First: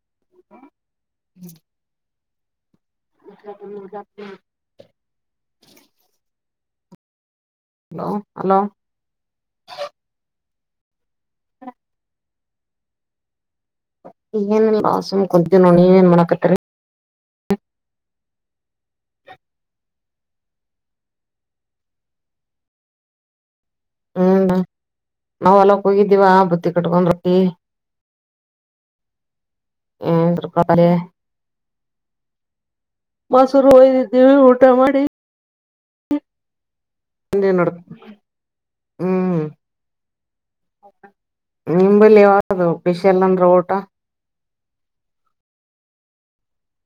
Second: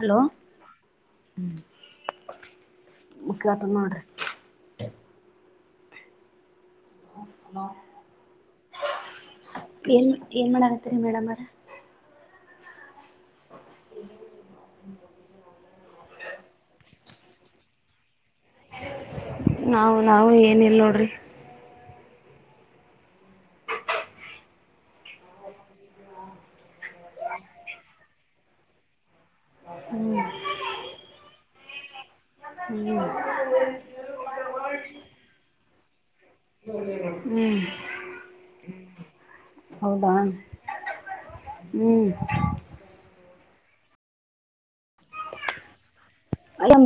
Hello ಹ್ಮ [unintelligible] ಅ ಗ [inaudible] hello ಏನ್ ಏನ್ ಮಾಡ [inaudible] ಮೇಡಮ್ ಅರ [inaudible] ನೀವೇನು ಮಾಡ್ಕತ್ರಿ ನಾವು ನಾವು ಏನ ಇಲ್ ನೋಡ್ರಿ ಹ್ಮ ನಾವ ಎಲ್ಲಕ್ ಹೋಗಿದ್ದೀವ ಬುತ್ತಿ ಕಟ್ಕೊಂಡ್ರಕ್ಕಿ [inaudible] ಹ್ಮ್ ಹ್ಮ ತೃಪಾಲ ಹ್ಮ್ ಮಾಸೂರು ವದವಿ ಉಊಟಾ ಮಾಡಿ ಬಂದೀವ್ ಹ್ಮ್ ನೋಡ್ ಹ್ಮ್ ಹೌದಾ [inaudible] ಹ್ಮ್ ನಿಂಬಲ್ಲಿ ಯದು ಪಶ್ ಎಲ್ಲಂದ್ರ ಊಟ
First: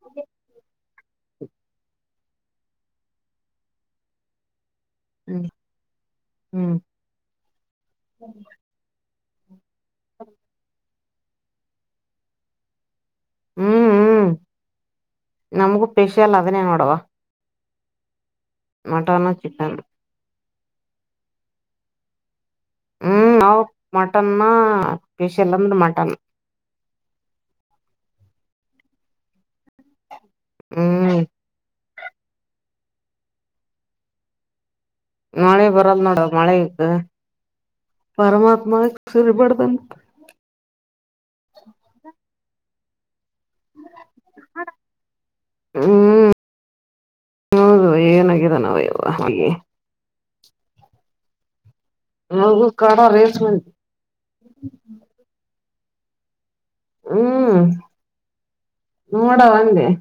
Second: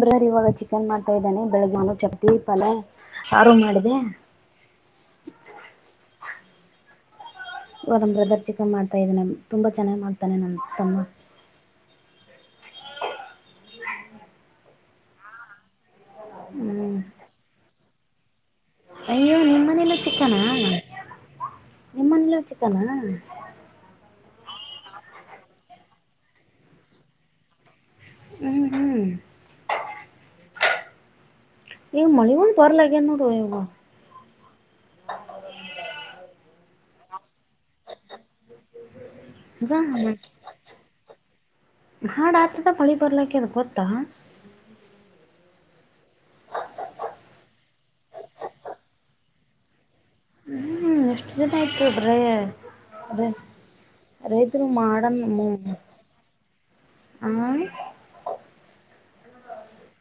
ಬ್ರರ್ ಇವಾಗ ಚಿಕನ್ ಮಾಡ್ ಹತಾ ಇದ್ದಾನೆ ಬೆಳಗ್ಗೆ ನಾನು ಚಪ್ತಿಪಲ್ ಸಾರು ಮಾಡಿದೆ ಹ್ಮ್ ಹ್ಮ್ ಇ ಬ್ರದರ್ ಚಿಕನ್ ಮಾಡ್ತಾ ಇದೇನೆ ತುಂಬಾ ಚೆನ್ನಾಗ್ತಾನೆ ನನ್ ತಮ್ಮ ಹ್ಮ್ ಹ್ಮ್ ನಮಗೆ ಪಷಲ್ಲ ಅದನ್ನೇ ನೋಡವಾ ಹ್ಮ್ ಮಟನ್ ಚಿಕನ್ ಎ ಮನಲ ಚ ಹ್ಮ್ ನಾ ಮಟನ್ನ ಹ ಪಷ ಎಲ್ಲಂದರ ಮಾಟಾನ ಹ್ಮ್ ಹ್ಮ್ [inaudible] ಹ್ಮ್ [inaudible] ಇ ಮಾಡಿ ಒನ್ ಪಲಾಗೆನು ರವ [inaudible] ಮಳೆ ಬರಲ್ದ ನೋಡ ಮಳೆ ಪರಮಾತ್ಮ ಈಗ ಸರಿಪಡ್ತನ್ ಹಾಡ ಆತದ ಮಳಿ ಬರ್ಲಕ್ಕೆ ಅದು ಗೊತ್ತಾ ಹ್ಮ್ ಹೌದು ಏನಾಗಾಗಿದೆ ನಾವ ಯ್ ಹಗೆ [inaudible] ಹ್ಮ್ ಎಷ್ಟು ಜನ ಆಯ್ತು [inaudible] ರೇೇ ನಗು ಕಾಡ ರೇಸ್ ಮಂದಿ ರೈತರು ಮಾ ಆಡ [inaudible] ಆ ಹ್ಮ್ [inaudible] ನೋಡ ಒಂದೆ [inaudible]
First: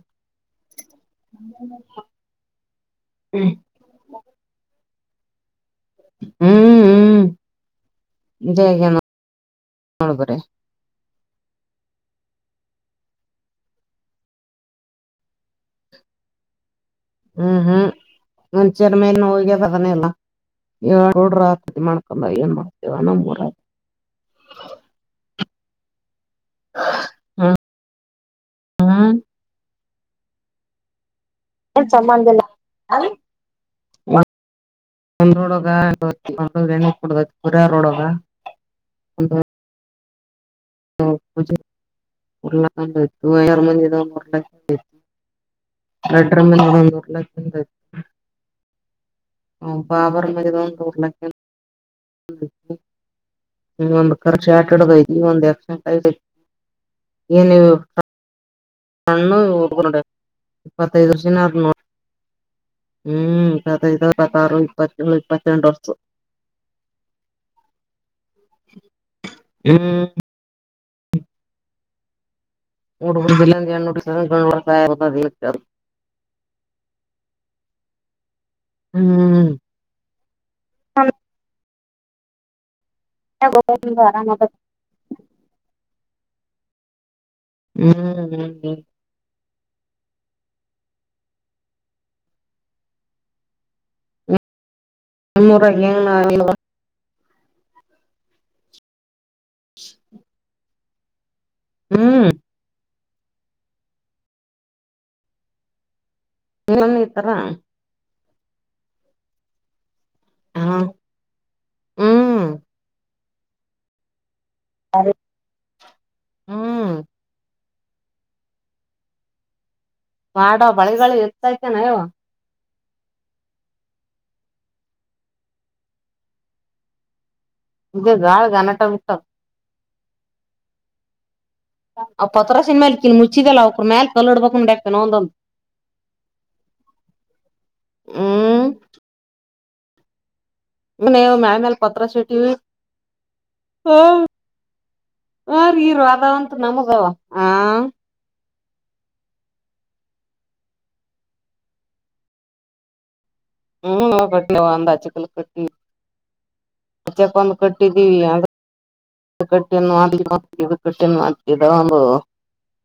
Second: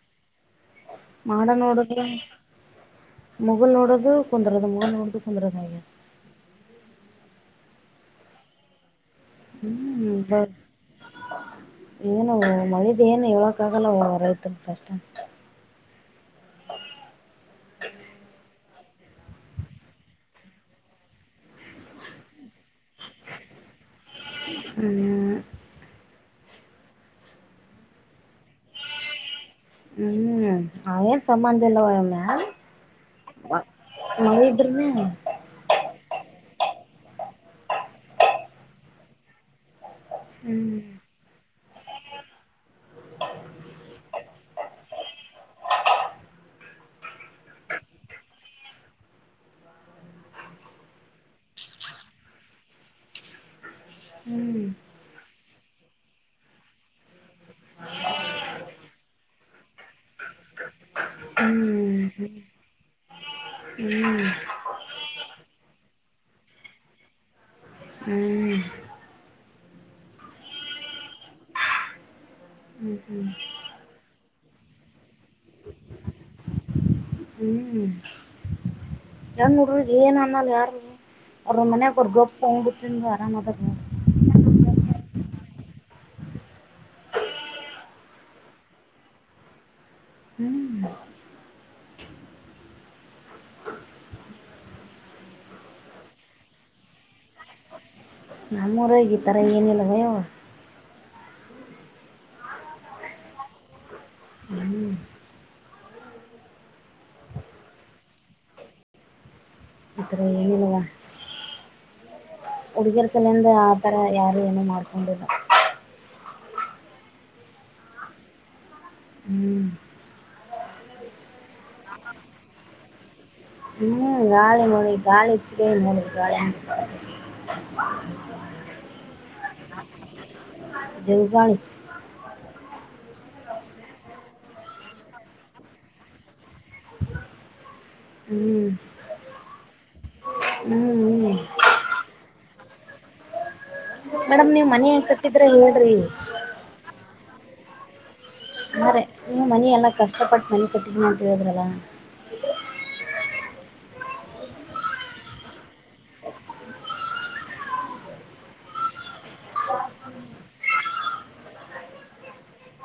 ಮಾಡ ನೋಡುದು, ಹ್ಮ್ ಮುಗುಲ್ ನೋಡದು ಕುಂದ್ರದು- ಮುಗುಲ್ ನೋಡುದು, ಪಂದ್ರದಾಗದ. ಹ್ಮ್, ಹ್ಮ್ ಇದೆ ಹಾಗಿದೆ ನೋಡ್, ಹ್ಮ್ಮ ಬರೀ ಸ [inaudible] ಏನವ ಮಳಿದ ಏನು ಹೇಳಕ್ಕ ಆಗಲ್ಲ ರೈತರು ಕಷ್ಟ [inaudible] [unintelligible] ಮನ ಚರಮೇ ನೋವಗೆಾ ಪನ್ನೇಲ್ಲ [unintelligible] ಏ ಡ್ರ ಆತತಿ ಮಾಡ್ಕೊಂಡ ಏನ್ ಮಾಡ್ತೇವಣರ [unintelligible] ಅ [inaudible] ಹ್ಮ್, ಹ್ಮ್ ಹ್ಮ್, ಅವೇನ್ ಸಂಬಂದಿಲ್ಲವ ಏನ್ ಯಾವ, ಸಂಬಂಧ ಇಲ್ಲ ಒಂದ್ ರೋಡ್ ಒ ನ ಕೊಡ ಪರಿ್ಯ ರೋಡ್ಗ ಒ [unintelligible] ಹ್ಮ್ ಉ ಉ [unintelligible] ರಡ್ಡೆರ ಮಂದಿದ ಹುಡುಗ ಉರ್ಲಹಾಕಂದಾದ. ಹ ಪಾಬರ ಮದ ತರ್ಲ [inaudible] [unintelligible] ಹ್ಮ, ಒಂದ ಹ್ಮ್ ಶ್ಯಾಟಿಡ್ದ ಒಂದ್, ಎಕ್ಸೆಂಟ್ ಆಗಿಸತಿತ ಏನ- ಹೆಣ್ಣಿನ ಹುಡುಗರುಇತ್ತೈದು ವರ್ಷನರು. ಹ್ಮ್ ಹ್ಮ್ - ಹ್ಮ, ಇತ್ತೈದು, ಹ್ಮ್ ಇಪ್ಪತ್ತಾರು, ಇಪ್ಪತ್ತೇಳು, ಇಪ್ಪತ್ತೆಂಟು ವರ್ಷದವರು. ಹ್ಮ್, ಹ [inaudible] ಹ್ಮ್ ಮೂಡು ಜಿಲ್ಲ ನೋಟಿಸ ಸಹಾಯ [unintelligible] ಹ್ಮ್ ಹ್ಮ್ ಹೆಣ್ಣು ಹುಡಗರಿಗೆಏನ್ ಅನ್ನಲ್ಲ ಯಾರ ಅವ್ರ ಮನಯ ಅವ್ರ ಗಪ್ ಹೋಗ್ಬಿಟ್ಟು, ಆರಾಮದಾರ ನೋಡ್ ಹ್ಮ್ [unintelligible] ಹ ಹ್ಮ್ ನನ್ನೂರ [unintelligible] ನಮ್ಮೂರಗ ಈತರ ಏನಿಲ್ಲವ ಯವ‌ ಹ್ಮ್, ಹ್ಮ್ ಇಲ್ಲೇನು ಈತರ ಈ ತರ ಹಾ ಹ್ಮ್ [unintelligible] ಹುಡುಗೆರ್ಸಲಿಂದ ಆತರ ಯಾರು ಏನ ಮಾಡ್ಕೊಂಡಿಲ್ಲ. ಹ್ಮ್ ಹ್ಮ್, ಮಾಡೋ ಮಳೆಗಳು ಇತ್ತತೈತೆ ನಯವು [unintelligible] ಹ್ಮ್, ಗಾಳಿ, ಮಳಿ -ಗಾಳಿಎಚ್ಚಿಗಿ, ಗಾಳಿ ಘಟನೆ ಬಿಟ್ಟಿದೆ., ಜವುಗಾಣಿ [unintelligible] ಆ ಪತ್ರಾಸಿನ್ ಮ್ಯಾಲ ಕಿಂಗ್ಮುಚ್ಚಿದೆಲ್ಲಾ ಅವ್ಕ್ರ ಮ್ಯಾಗ ಕಲ್ಲಿಇಡ್ಬೇಕ ನೋಡೇಕ್ಕ ಒಂದೊಂದು. ಹ್ಮ್, ಹ್ಮ್ ನೋಯವ್ವ ಮ್ಯಾಳಿಗಿಮೇಲೆ ಪತ್ರಸ್ ಹಾಕಿವಿ. ಹ ಮೇಡಮ್ ನೀವು ಮನೆ ಕಟ್ಟಿದ್ರೆ ಹ ರೀ ಹೇಳ್ರಿ ರ ಅದಾವಂತ ನಮಗವ ಹ [unintelligible] ಹ್ರೆ, ನೀವು ಮನಿ ಎಲ್ಲ ಕಷ್ಟಪಟ್ಟು ಮನಿ ಕಟ್ಟಿದಿನಿಅಂತ ಹೇಳದ್ರಲ್ಲ, ಹ್ಮ್ ನ ಕಟ್ಟಂದ ಆಕಲ್ ಕಟ್ಟ [unintelligible] [unintelligible] ಇ ಕಟ್ಟಿಿನ್ಲಿ ಮ ಇದು ಕಟ್ಟಿನ್ ಇದ ಒಂದು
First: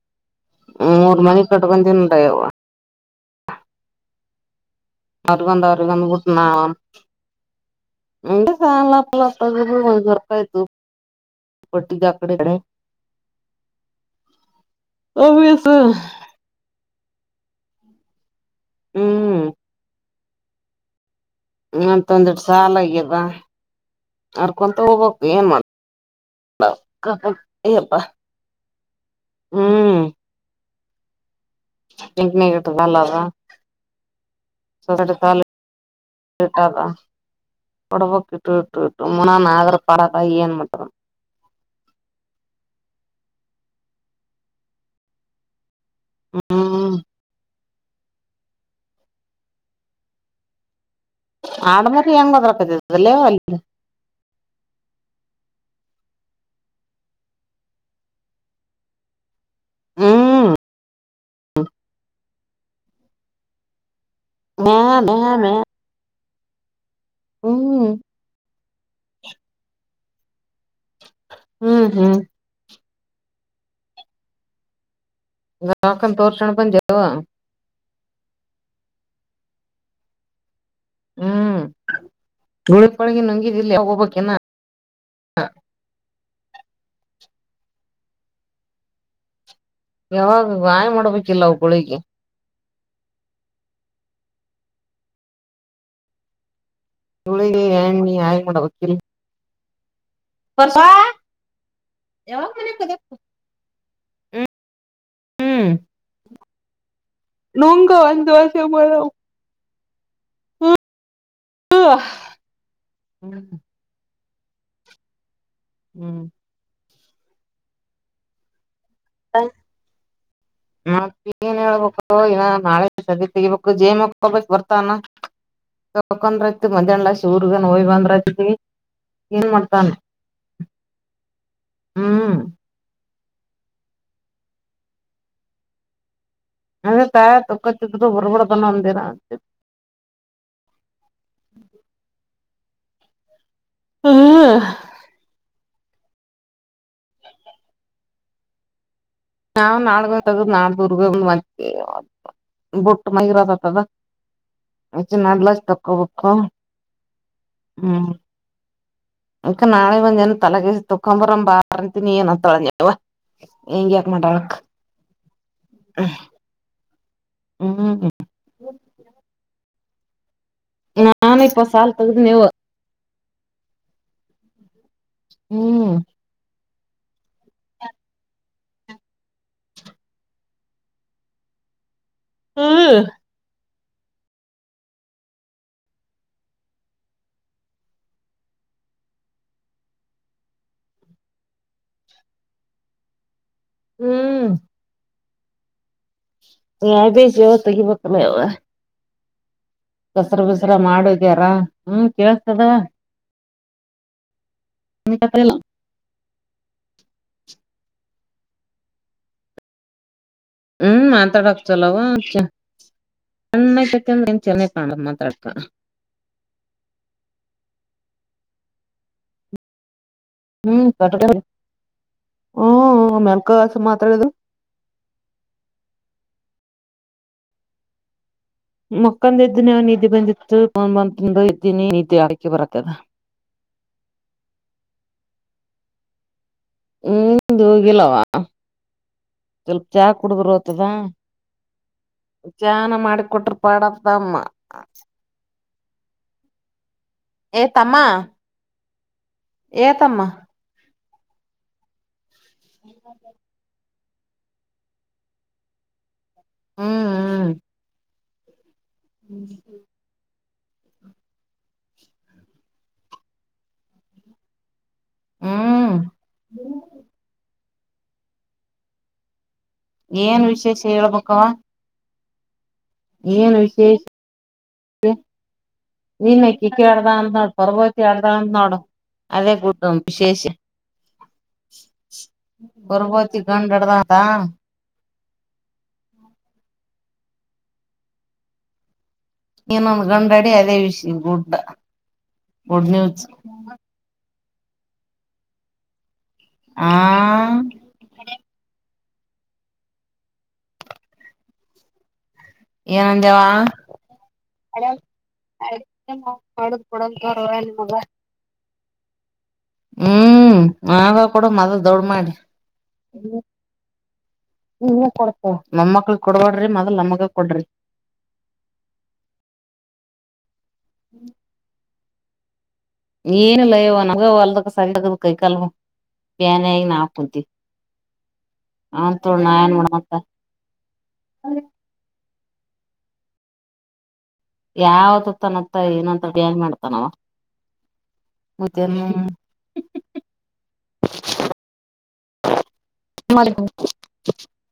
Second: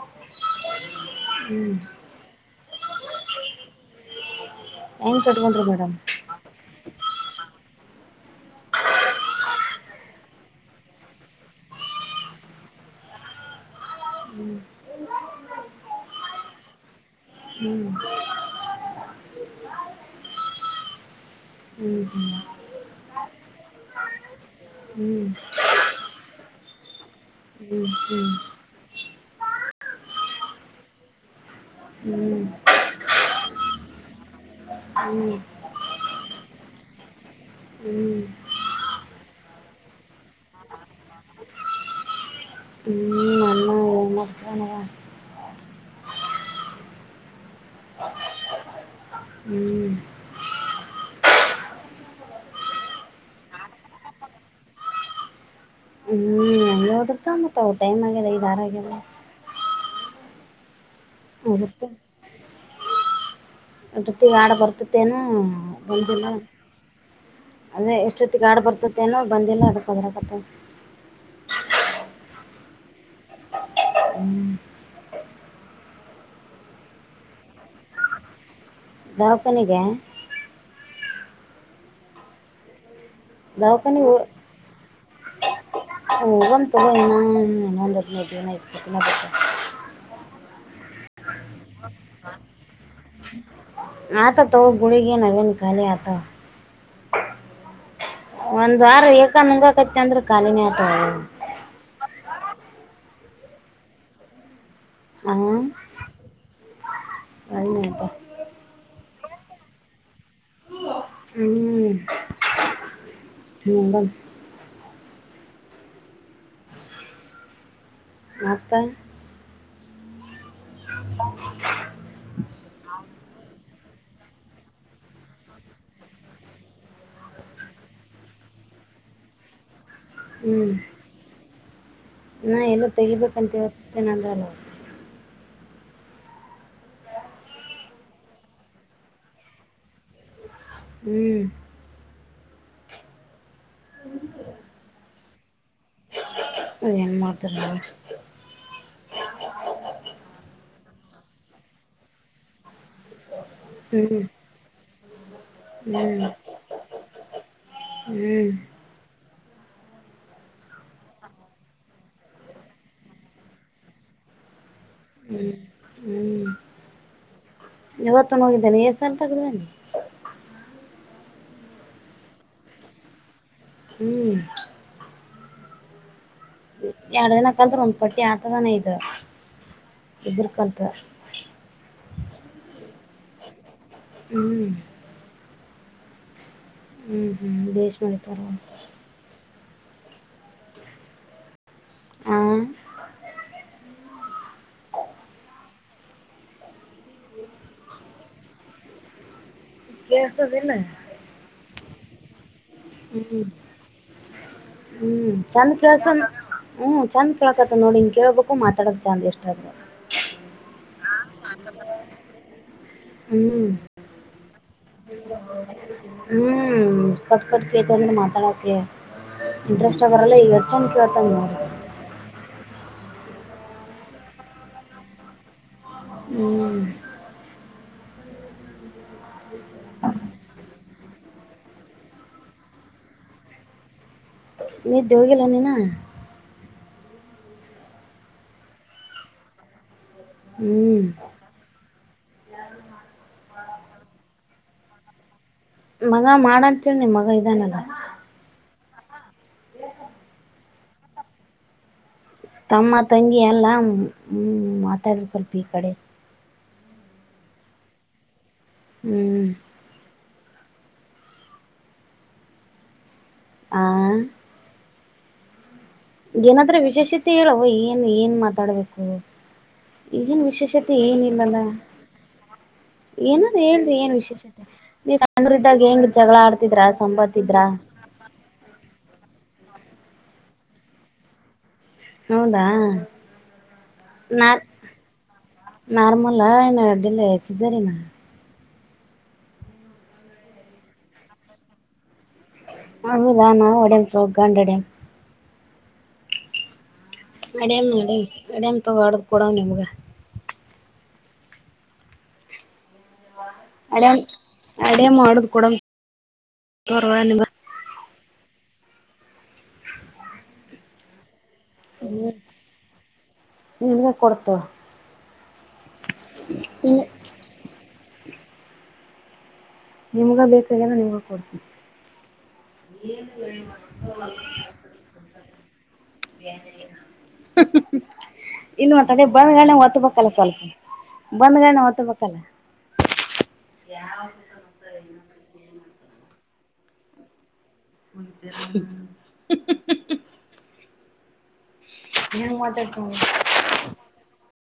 [inaudible] ಮೂರು ಮನಿ ಹ್ಮ್ ಕಟ್ಟಗಂಡಿನೆ ಯವ್ವ. - ಹೆಂಗ್ ಕಟ್ಕೊಂಡ್ರಿ ಅವರಿಗೊಂದು, ಮೇಡಮ್ ಅವರಿಗೊಂದು ಬಿಟ್ ನಾವ್ ಒಂದು, ಹ ಚಲ್ಲಲ್ಲರ್ಕಯತು [unintelligible] ಪಟ್ಟಟ್ಟಿಗ ಕಡೆ ಅಣ [unintelligible] ವಸ [inaudible] ಹ್ಮ್ ಹ್ಮ್,,, ಹ್ಮ್ ಇನಂತ ಒಂದಿಟ್ ಹ್ಮ್ ಸಾಲಗ್ಯದ ಅರ್ಕೊಂತ ಹೋಗ್ಬೇಕ್ ಹ್ಮ್ ಏನ್ ಮಾಡ್ತಿ ಹ್ಮ್ ಏಪ್ಪ ಹ್ಮ್ ಹ್ಮ್ [unintelligible] ಹ್ಮ್ ಹ್ಮ್ [unintelligible] ಹ್ಮ್ ಕೊಡಪಕ್ ಇಟ್ಟ ಇಟ್ಟ ಇಟ್ಟು ಮುನ್ನಾ ನಾಗರ ಪಾರಕಾಯ ಏನ್ ಮಟ ಹ್ಮ ಹ್ಮ ಹ್ಮ್ ಆಡಂಬರ ಬದಕ್ಕಲ್ಲೇ ಅಲ್ಲ ನೋಡ ಮತ್ತ ಅವ ಟೈ್ ಆಗ್ಯಿದೆ ಈ ದಾರ ಆಗಲ್ಲ ಹ್ಮ ಹತ್ತ ಪ್ರೊತಿ ವಾಡ ಮ್ಯಾ ಬರ್ತತ್ತೇನೋ ಮ್ಯಾ ಮ್ಯಾ ಒಂದಿಲ್ಲ ಹ್ಮ್ ಅದೇ ಎಷ್ಟೊತ್ತಿಗೆ ಗಾಡು ಬರ್ತತ್ತೇನೋ ಬಂದಿಲ್ಲ ಹಡ್ಕೋದ್ರಕತ್ತೆ ಹ್ಮ್ ಹ್ಮ್ ಹ್ಮ್ ಗಾಕನ್ ತೋರಷಣ [unintelligible] ಹಕನಿಗೆ ಹ್ಮ್ ತ ದಾವಖಾನ ಹೋಗಂತ ಏನು ಹ್ಮ್ ನಂದ ಮೋದ ಇ ಯಾವಾಗ ಗಾಯ ಮಾಡ್ಬೇಕು ಹ ಆತ ತ ಗುಳಿಗೆ ಹವನು ಕಾಲ ಆತ ಇಳ [unintelligible] ಒಂದ್ ವಾರ ಏಕ ನುಂಗಕಚ್ಚ ಅಂದ್ರೆ ಖಾಲಿನಿ ಆತ ಯಾವ ಹ್ಮ್ ಹ್ಮ್ ನೋಂಗ ಒಳ್ಳೆದ ಅಂದು ವರ್ಷ ಮೂರ ಹ್ಮ್ ಹ್ಮ್ ಮತ್ತ ಹ ಮ ಏನ್ ಹೇಳ್ಬೇಕು ಇನ ನಾಳೆ ಸದ ತೆಗಿಬೇಕು ಜೇಮಕಬ ಬರ್ತಾನ ತಕಂದ್ರತಿ ಮಧ್ಯಾಹ್ಲ ಶ ರ್ಗನ್ ಹೋಯ್ ಬಂದ್ರತಿವಿ ಏನ್ ಮಾಡ್ತಾನ ಹ್ಮ್ ಹ್ಮ್ ನಾ ಎಲ್ಲೋ ತೆಗಿಬೇಕಂತ ಇತ್ತೇ ನಂದಲ್ಲ ಅ ತ ತಕ್ಕ ಚ ಹೊರಬಡೆ ತನ ಅಂದೇರ ಹ್ಮ್ ಹ್ಮ್ ಅದ ನ್ ಮಾಡ್ತರ ಬೊಟ್ಟ ಮರತ ಅದ ಹ್ಮ್ ನಲ್ಲ ತಕ್ಕ ಹ್ಮ್ ಪಕ್ಕೋ ಹ್ಮ್ ಇಕ ನಾಳೆ ಒಂದನು ತಲೆಗೇಶಸ ತಕ್ಕಾಂಬುರ ಬಾರಂತ ನೀಏನ ತೊಳವ ಹೆಂಗ ಯಾಕ್ ಮಾಡಟಳಕ್ ಹ್ಮ್ ಹ್ಮ್ ಹ್ಮ್ ಇವತ್ತ ಹೋಗಿದ್ದೇನೆ ಎ ಸಲ್ ತಗವೇನೆ ನಾನ ಇಪ್ಪ ಸಾಲ ಪೆಗೆದು ನೀವು ಹ್ಮ್ ಹ್ಮ್ ಎರಡ್ ದಿನಕಲ್್ರ ಒಂದ್ ಪಟ್ಟಿ ಆತದಾನ ಇದು ಎಧರ್ಕಲ್ದಲ್ಲಿ ಹ್ಮ ಹ್ಮ್ ಹ್ಮ್ ಹ್ಮ್ [unintelligible] ಹ ಹ್ಮ್ [unintelligible] ಕಸರ ಬಸರ ಕೇಳ್ತದಿಲ್ಲ ಮಾಡಿದ್ಯಾರ ಹ್ಮ ಕೇೇಳತದ ಹ್ಮ್ ಹ್ಮ್ [unintelligible] ಹ್ಮ್ ಚಂದ್ ಕೇಳಕತ್ ನೋಡು ಇಂಗೆ ಕೇಳಬೇಕು ಮಾತಾಡಕ್ ಚಂದ್ ಇಷ್ಟ ಆಗ್ ಹ್ಮ್ ಮಾತಾಡಕ್ಕೆ ಚಲೋ ಹ್ಮ್ [unintelligible] [unintelligible] ಹ್ಮ್ ಕಟ್ ಕಟ್ ಕೇಳುತಂದ್ರೆ ಮಾತಾಡಕ ಇಂಟ್ರೆಸ್ ಹ್ಮ್ [unintelligible] ಹ್ಮ [unintelligible] [unintelligible] [inaudible] ಹ್ಮ್ ಮಕ್ಕಂದಿದಿನಿ ನಿದ್ದೆ ಬಂದಿತ್ತು [unintelligible] ಬರುತ್ತದ [inaudible] ನಿದ್ದೆವೋಗಿಲ್ಲ ಏನು ಇನ್ನ ಹ್ಮ್ ಹೋಗಿಲ್ಲವಾ ಚಾ ಕುಡಿದ್ರ ಓತದ ಹ್ಮ್ ಚಹಾನಾ ಮಾಡಿ ಕೊಟ್ರ ಪಾಡ್ ಆಗ್ತದಮ್ಮ ಹ ಮಗ ಮಾಡಂತ ಹೇಳು ಮಗ ಏ ಇದಾನಲ್ಲ ತಮ್ಮ ಏ ತಮ್ಮ ತಮ್ಮ ತಂಗಿ ಎಲ್ಲ ಹ್ಮ ಮಾತಾಡ್ರ ಸ್ವಲ್ಪ ಈ ಕಡೆ ಹ್ಮ್ ಹ್ಮ್ ಹ್ಮ್ ಆ ಹ್ಮ್ಮ್ ಏನಾದ್ರ ವಿಶೇಷತೆ ಹೇಳವ ಏನ್ ಮಾತಾಡ್ಬೇಕು ಏಳು ಈಗೇನು ಏನ್ ವಿಶೇಷ ವಿಶೇಷತೆ ಏನು ಹೇಳ್ಬೇಕವ ಇಲ್ವಾಲ ಏನಾರ ಏನ್ ಹೇಳ್ರಿ ವಿಶೇಷ ಏನ್ ವಿಶೇಷತೆ ನೀವು ಸಣ್ಣವರಿದ್ದಾಗ ಏನು ಜಗಳ ನೀನ್ ಕಿಕ್ಕಿ ಆಡ್ತಿದ್ರ ಆಡ್ದ ಸಂಬತ್ತಿದ್ರ [unintelligible] ವಿಶೇಷ ಹೌದಾ [unintelligible] ನಾರ್ ನಾರ್ಮಲ್ ಆ ಇಲ್ಲ ಸಿಸೇರಿಯನ್ ಹಾ ಇನೊಂದು ಗಂಡ ಅಡಿ ಅದೇ [unintelligible] ಹಾ ನ್ಯೂಸ್ ನಾವು ಅಡಿಯನ ತಗ ಗುಂಡು ಅಡಿಯನ ಆ ಅಡಿಯನ ಆಡಿಯನ ಅಡಿಯಮ ತಗೋ ಆಡಿಡು ಕೊಡನಾ ನಿಮ್ಗ ಏನಂದೇವಾ ಅಡೇಮ್ ಅಡೇಮ್ ಹೊಡದ್ ಕೊಡಮ್ ತೋರ್ವ ನಿಮ್ಗ [unintelligible] ಹ್ಮ್ ಆಗ ಕೂಡ [unintelligible] ಮಾಡಿ [unintelligible] ನಿಮ್ಗ ಕೊಡ್ತವ ಮೊಮ್ಮಕ್ಕಳು ಕೊಡಬೇಡ್ರಿ ಮೊದಲ್ ನಮಗ ಕೊಡ್ರಿ ನಿಮ್ಗ ಬೇಕಾಗನ ನೀವ್ಗೂ ಕೊಡ್ತೀನ ಏನಿಲ್ಲಯವ ನಗ ಓಲ್ಡ್ ಸರಿ ಆಗದ ಕೈಕಾಲು ಬ್ಯಾನ್ ಆಗಿ ನಾವು ಕುಂತಿವೆ ಇನ್ನು ಮಂತದೆ ಬಂದ್ಗನ ಒತ್ತಬೇಕಲ್ಲ ಸ್ವಲ್ಪ ಬಂದ್ಗನ ಒತ್ತಬೇಕಲ್ಲ [unintelligible] ಯಾವ ಯಾವ್ದ ತತ್ತಾನಂತ ಏನು ಅಂತ [unintelligible] ಮಾಡ್ತಾನವ [inaudible] ಮತ್ತೇನ್ [unintelligible] [unintelligible] [unintelligible]